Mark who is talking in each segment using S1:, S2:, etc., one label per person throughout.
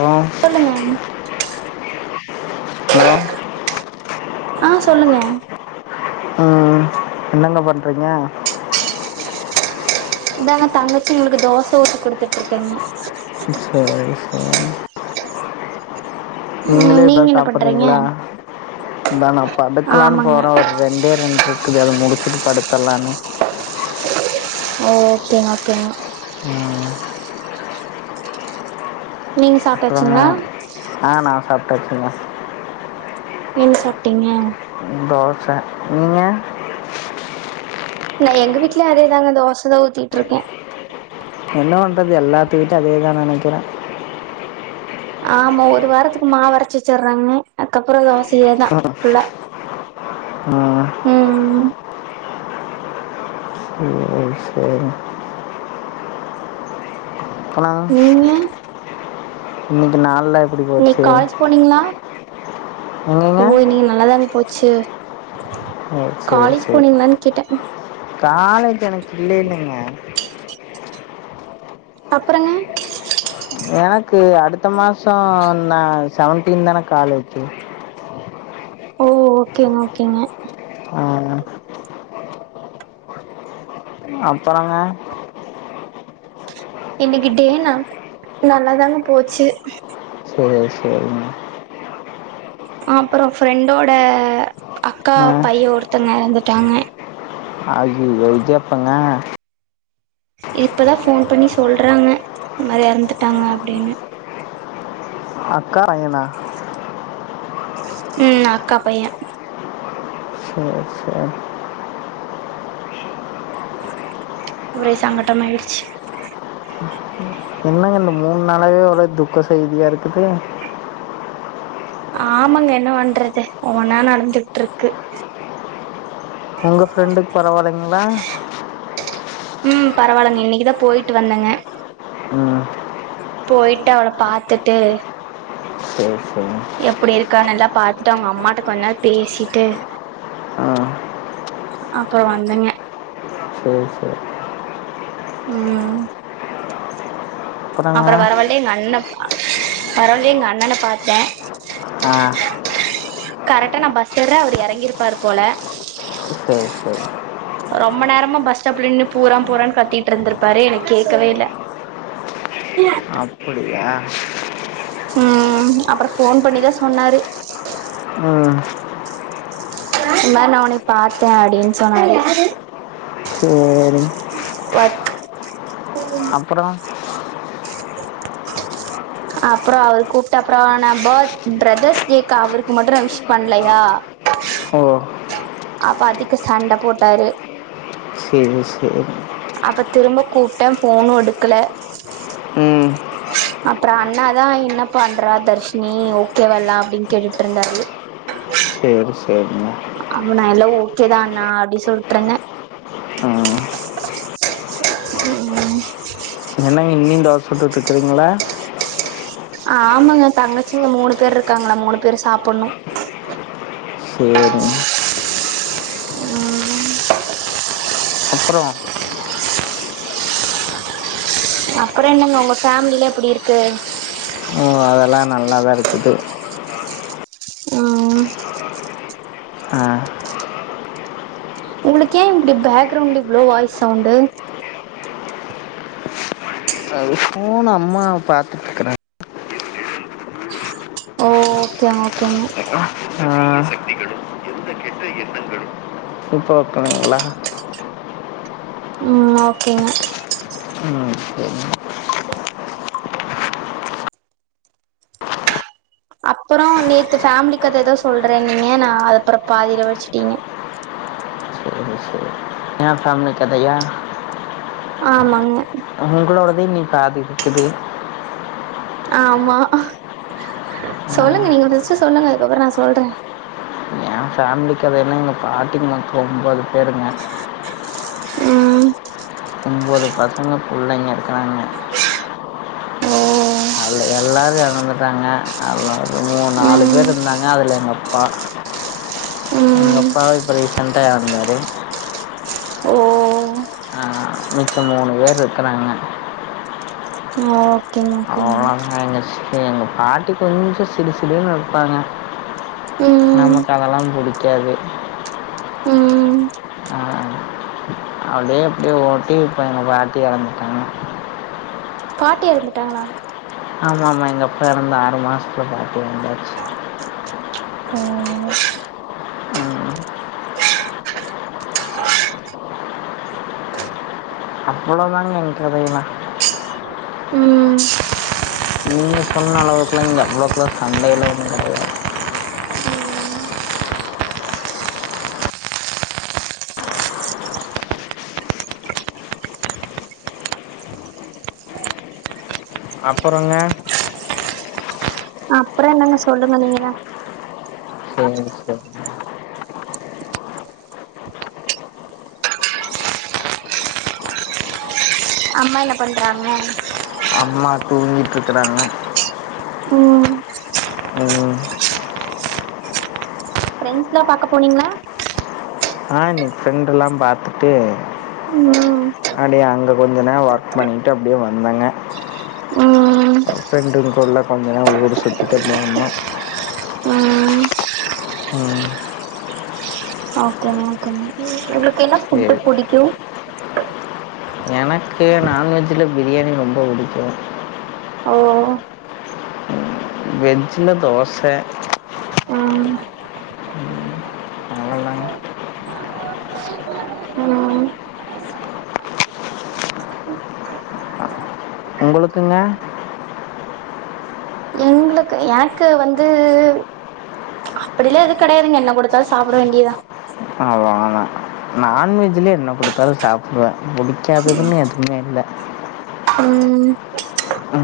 S1: hello
S2: சொல்லுங்க [unintelligible]
S1: hello
S2: ஆ சொல்லுங்க
S1: ம் என்னங்க பண்றீங்க
S2: இதாங்க தங்கச்சி இவுளுக்கு தோச ஊத்தி கொடுத்துட்ருக்கேங்க
S1: சேரி சேரி
S2: ம்
S1: நீங்களே இப்பதா
S2: நீங்க என்ன பண்றீங்க
S1: சாப்பற்றீங்களா இந்தா நா படுக்கலான்னு
S2: ஆமாங்க
S1: போறே ஒரு ரெண்டே ரெண்ட்ருக்குது அது முடிச்சிட்டு படுத்தல்லான்னு
S2: ஓகேங்க ஓகேங்க
S1: ம்
S2: நீங்க
S1: அப்றோங்க
S2: சாப்ட்டாச்சுங்களா
S1: அ நா சாப்டாச்சுங்க
S2: என்ன சாப்டீங்க
S1: தோச நீங்க
S2: நா எங்க வீட்லே அதேதாங்க தோசதா ஊத்திட்ருக்கே
S1: [unintelligible] அதேதா நெனைக்கிற
S2: ஆமா ஒரு வாரத்துக்கு மாவரச் வெச்சுறாங்க அத்கப்புறோ தோசையேதா ஃபுல்லா
S1: அ அ
S2: ம்
S1: சேரி சேரி போனாங்க
S2: நீங்க
S1: இன்னைக்கு நாள்ல
S2: இன்னிக் காலேஜ் போனீங்ளா
S1: எங்கங்க
S2: ஓ இன்னிக்கி நல்லாதானே போச்சு
S1: அ செரி
S2: காலேஜ்
S1: செரி
S2: போனீங்களான்னு கேட்டே
S1: காலேஜ் எனக்கு இல்ல இல்லைங்க
S2: அப்புறங்க
S1: எனக்கு அடுத்த மாசோ நா செவன்டீன் தான காலேஜு
S2: ஓ ஓகேங்க ஓகேங்க
S1: ஆ அப்பறோங்க
S2: இன்னிக்கி டே ந நல்லாதாங்க போச்சு
S1: சேரி சேரி மா
S2: அப்பறோ ஃப்ரெண்டோட அக்கா
S1: ஆ
S2: பைய ஒருத்தங் எறந்துட்டாங்க
S1: அய்யிய்யோ இது எப்பங்க
S2: இப்பதா ஃபோன் பண்ணி சொல்றாங்க இந் மாரி எறந்துட்டாங்க அப்டினு
S1: அக்கா பையனா
S2: ம் அக்கா பைய
S1: சேரி சேரி
S2: ஒரே சங்கட்டம் மாயிடுச்சு
S1: என்னங்க இந்த மூணு நாளவே ஒரே துக்க செய்தியாருக்குது
S2: ஆமாங்க என்ன பண்றது ஒவ்வொன்னா நடந்துட்ருக்கு
S1: உங்க ஃப்ரெண்டுக் பரவாலிங்ளா
S2: ம் பரவாலங் இன்னிக்கிதா போய்ட்டு வந்தேங்க
S1: ம்
S2: போய்ட்டு அவள பாத்துட்டு
S1: செரி செரி
S2: எப்படி இருக்கான்னு எல்லா பாத்துட்டு அவுங்க அம்மாட்ட கொன்நேர் பேசிட்டு
S1: அ
S2: அப்றோ வந்தாங்க
S1: [unintelligible]
S2: ம்
S1: அப்பறங்க
S2: அப்றோ வரவல்லே நல்ல வரவழில எங்க அண்ணன பாத்தே
S1: ஆ
S2: கரெக்டா நா பஸு ஏர்றே அவுரு எறங்கிருப்பாரு போல
S1: சரி சரி
S2: ரொம்ப நேரமா பஸ் ஸ்டாப்ல நின்னு பூரா பூரானு கத்திட்ருந்துருக்காரு எனக்கு கேக்கவே இல்ல
S1: அப்டியா
S2: ம் அப்றோ ஃபோன் பண்ணிதா சொன்னாரு
S1: ம்
S2: இல்ல நா ஒன்னய பாத்தே அப்டின்னு சொன்னாரு
S1: சேர்
S2: வொர்க்
S1: அப்றோ [inaudible]
S2: அப்றோ அவுரு கூப்ட்ட அப்றோ நா பத் பிரதர்ஸ் டேக்கு அவுருக்கு மட்டு நா விஷ் பண்லயா
S1: ஓ
S2: அப்ப அதுக்கு சண்ட போட்டாரு
S1: செரி செரி
S2: அப்ப திரும்ப கூப்டே ஃபோனு எடுக்ல
S1: ம்
S2: அப்றோ அண்ணாதா என்ன பண்ற தர்ஷினி ஓகேவா எல்லா அப்டினு கேட்டுட்டு இருந்தாரு
S1: சேரி சேரி
S2: ஆமணா எல்லா ஓகேதாண்ணா அப்டி சொல்ட்ருந்தே
S1: ஆ
S2: ம்
S1: என்னங்க இன்னிங் தோச சுட்டுட்டு இருக்கறீங்களா
S2: ஆமாங்க தங்கச்சிங்க மூனு பேரு இருக்காங்ளா மூனு பேரு சாப்புட்னு
S1: சேரிங் அப்றோ
S2: அப்றோ என்னங்க ஒங்க ஃபேமிலிலா எப்டி இருக்கு
S1: அதெல்லா நல்லா தா இருக்குது
S2: ம்
S1: ஆ
S2: ஒங்ளுக்கு ஏ இப்டி பேக்ரவுண்ட் இவ்ளோ வாய் சவுண்டு
S1: ஃபோன் அம்மா பாத்துட்ருக்கறே
S2: ஓகேங்க ஓகேங்க
S1: ஆ இப்ப வப்பாங்களா
S2: ம் ஓகேங்க
S1: ச
S2: அப்றோ நேத்து ஃபேமிலி கத எதோ சொல்றேனீங்க நா அப்றோ பாதில வச்சிட்டீங்க
S1: ஏ ஃபேமிலி கதையா
S2: ஆமாங்க
S1: ஒங்களோடது இன்னிக் பாதி இருக்குது
S2: ஆமா சொல்லுங்க நீங்க ஃபர்ஸ்ட்டு சொல்லுங்க அதுக்கப்றோ நா சொல்றே
S1: ஏ ஃபேமிலி கதைலா எங்க பாட்டிக்கு மொத்தோ ஒம்போது பேருங்களா
S2: ம்
S1: ஒம்பது பசங்க புள்ளைங்க இருக்குறாங்க
S2: ஓ
S1: அதுல எல்லாரு எறந்துட்டாங்க அதுல மூனு நாலு பேரு
S2: ம்
S1: இருந்தாங்க அதுல எங்க அப்பா எங்க
S2: ம்
S1: அப்பா இப்ப ரீசன்டா எறந்தாரு
S2: ஓ
S1: அ மிச்சம் மூணு பேர் ருக்கறாங்க
S2: ஆ ஓகேங்க ஓகே மேம்
S1: அ எங்க ச எங்க பாட்டி கொஞ்சு சிடு சிடுனுு இருப்பாங்க
S2: ம்
S1: நமக் அதெல்லா புடிக்காது
S2: ம்
S1: அப்டியே அப்டே ஓட்டி இப்ப எங்க பாட்டி எறந்துட்டாங்க
S2: பாட்டி எறந்துட்டாங்ளா
S1: ஆமா ஆமா எங்கப்பா எறந்து ஆறு மாசத்ல பாட்டி எறந்தாச்சு
S2: ம் ம்
S1: ம் அவ்வளோதாங்க எ கதையிலா
S2: ம்
S1: நீங்க சொன்ன அளவுக்குலா இங்க அவ்ளோக்குலா சண்டையில ஒன்னு கெடையாது அப்புறங்க
S2: ந என்னங்க சொல்லுங்க நீங்கதா
S1: செரி செரி
S2: அம்மா என்ன பண்றாங்க
S1: அம்மா தூங்கிட்ருக்குறாங்க
S2: ம்
S1: ம்
S2: ஃப்ரெண்ட்ஸ்லா பாக்க போனீங்ளா
S1: அ இன்னிக் ஃப்ரெண்டெல்லா பாத்துட்டு
S2: ம்
S1: கொஞ்ச நேர ஒர்க் பண்ணிட்டு அப்டியே வந்தங்க
S2: ம்
S1: ஃப்ரெண்டுங்கூட்லா கொஞ்ச நேரோ ஊரு சுத்திட்டு [unintelligible] வந்தா
S2: ம்
S1: ம்
S2: ஓகேங்க ஓகேங்க உங்குளுக்கு என்ன
S1: சரி
S2: ஃபுட்டு புடிக்கு
S1: எனக்கு நான்வெஜ்ஜில பிரியாணி ரொம்போ புடிக்கு
S2: ஓ
S1: வெஜ்ஜில தோச
S2: ம்
S1: அவ்வளோதாங்க
S2: ம்
S1: உங்களுக்குங்க
S2: எங்களுக்கு எனக்கு வந்து அப்புடிலா எது கெடையாதுங்க என்ன கொடுத்தாலு சாப்புட வேண்டியதா
S1: அ நான்வெஜ்ஜில என்ன குடுத்தாலு சாப்டுவே ம் புடிச்சாததுன்னு எதுமே இல்ல
S2: ம்
S1: அ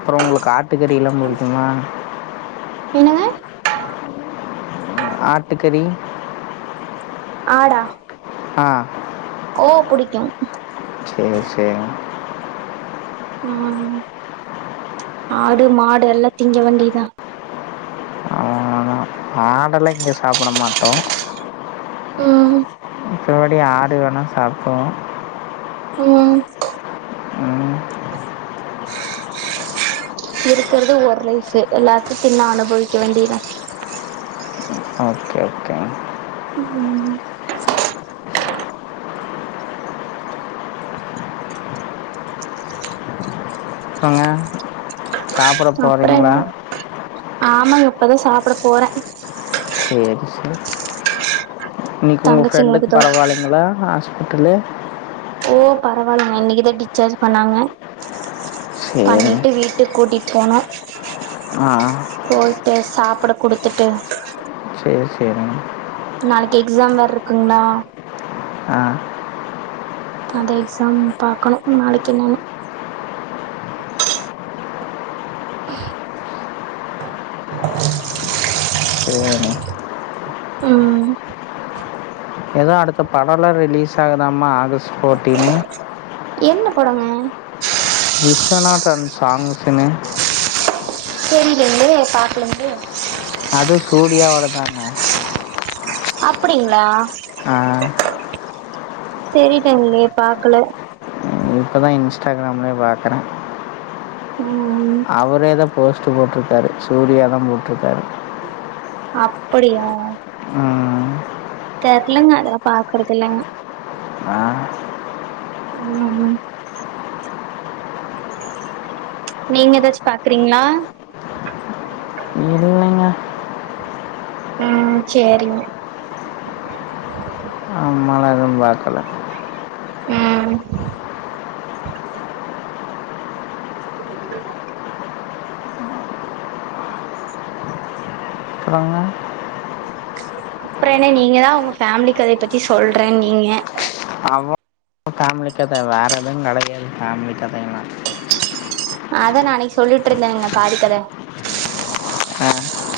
S1: அப்றோ உங்குளுக்கு ஆட்டுக்கறில்லாம் புடிக்குமா
S2: என்னங்க
S1: ஆட்டுக்கறி
S2: ஆடா
S1: ஆ
S2: ஓ புடிக்கு
S1: சேரி சேரி
S2: ம் ஆடு மாடு எல்லா திங்க வேண்டிதா
S1: ஆடல்லா இங்க சாப்புட மாட்டோ
S2: ம்
S1: மித்தபடி ஆடு வேணா சாப்டோ
S2: ம்
S1: ம்
S2: இருக்குறது ஒரு லைஃபு எல்லாத்தி தின்னு அனுபவிக்க வேண்டிதா
S1: ஓகே ஓகே
S2: ம்
S1: சாப்புட
S2: அப்றோ
S1: போறீங்ளா
S2: என்ன ஆமாங்க இப்பதா சாப்புட போற
S1: சேரி சேரி இன்னிக்கு உங்க
S2: தங்கச்சிங்களுக்கு
S1: ஃப்ரெண்டுக்கு
S2: தோ
S1: பரவாலைங்களா ஹாஸ்பிட்டலு
S2: ஓ பரவாலங்க இன்னிக்குதா டிச்சாஜி பண்ணாங்க
S1: சரிங்க
S2: பண்ணிட்டு வீட்டுக் கூட்டிட்போனோ
S1: அ
S2: சாப்பட குடுத்துட்டு
S1: சேர் சேரிங்க
S2: நாளைக்கு எக்ஸாம் வேர்ருக்குங்களா
S1: ஆ
S2: அந்த எக்ஸாம் பாக்கணு நாளைக்கு என்னனு
S1: சேரிங்
S2: ஆ
S1: எதோ அடுத்த படோலா ரிலீஸ் ஆகுதாமா ஆகஸ்ட் ஃபோர்ட்டீனு
S2: என்ன படோங்க
S1: விஸ்வநாதன் சாங்சுனு
S2: தெரிலங்ளே பாக்கலங்ளே
S1: அது சூர்யாவோட தாங்க
S2: அப்புடிங்ளா
S1: ஆ
S2: தெரிலங்ளே பாக்கல
S1: இப்ப தா இன்ஸ்டாகிராம்லே பாக்கற
S2: ம்
S1: அவரேதா போஸ்ட்டு போட்ருக்காரு சூர்யாதா போட்ருக்காரு
S2: அப்படியா
S1: ம்
S2: தெர்லங்க அதெல்லா பாக்கறதில்லங்க
S1: ஆ,
S2: ம் ம் நீங்க ஏதாச்சு பாக்குறீங்களா
S1: இல்லங்க
S2: ம் சேரிங்க
S1: ம் வாக்கல
S2: ம்
S1: அப்றோங்க
S2: அப்பற என்ன நீங்க தா உங்க ஃபேமிலி கதைய பத்தி சொல்றனீங்க
S1: அவன் ஃபேமிலி கத வேற எதுங்கடயாது ஃபேமிலி கதங்க தா
S2: அதா நா அன்னைக்கு சொல்லிட்டு இருந்தங்க பாதிக்கத
S1: அ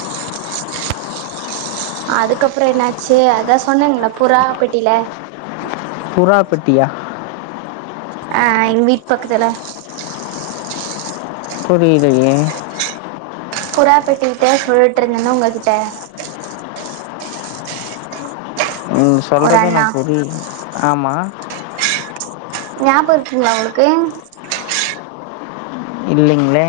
S2: அதுக்கப்றோ என்னாச்சி அதா சொன்னேங்ளா புறா பெட்டில
S1: புறா பெட்டியா
S2: அ எங்க வீட் பக்கத்துல
S1: புரிலயே
S2: புறா பெட்டிக்கிட்ட சொல்லிட்ருந்தேனா ஒங்ககிட்ட
S1: ம்
S2: ஒரு
S1: சொல்றதே
S2: அண்ணா
S1: எனக்கு புரில்ல ஆமா
S2: ஞாபோ இருக்குங்களா ஒங்களுக்கு
S1: இல்லிங்ளே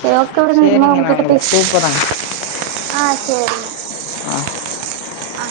S2: செரி ஓகே விடுங்க இருந்தா
S1: சரிங்க நான்
S2: உங்ககிட்ட
S1: உங்களுக்கு
S2: பேசி
S1: கூப்பிட்றேன்
S2: ஆ சேரிங்க
S1: ஆ
S2: ஆ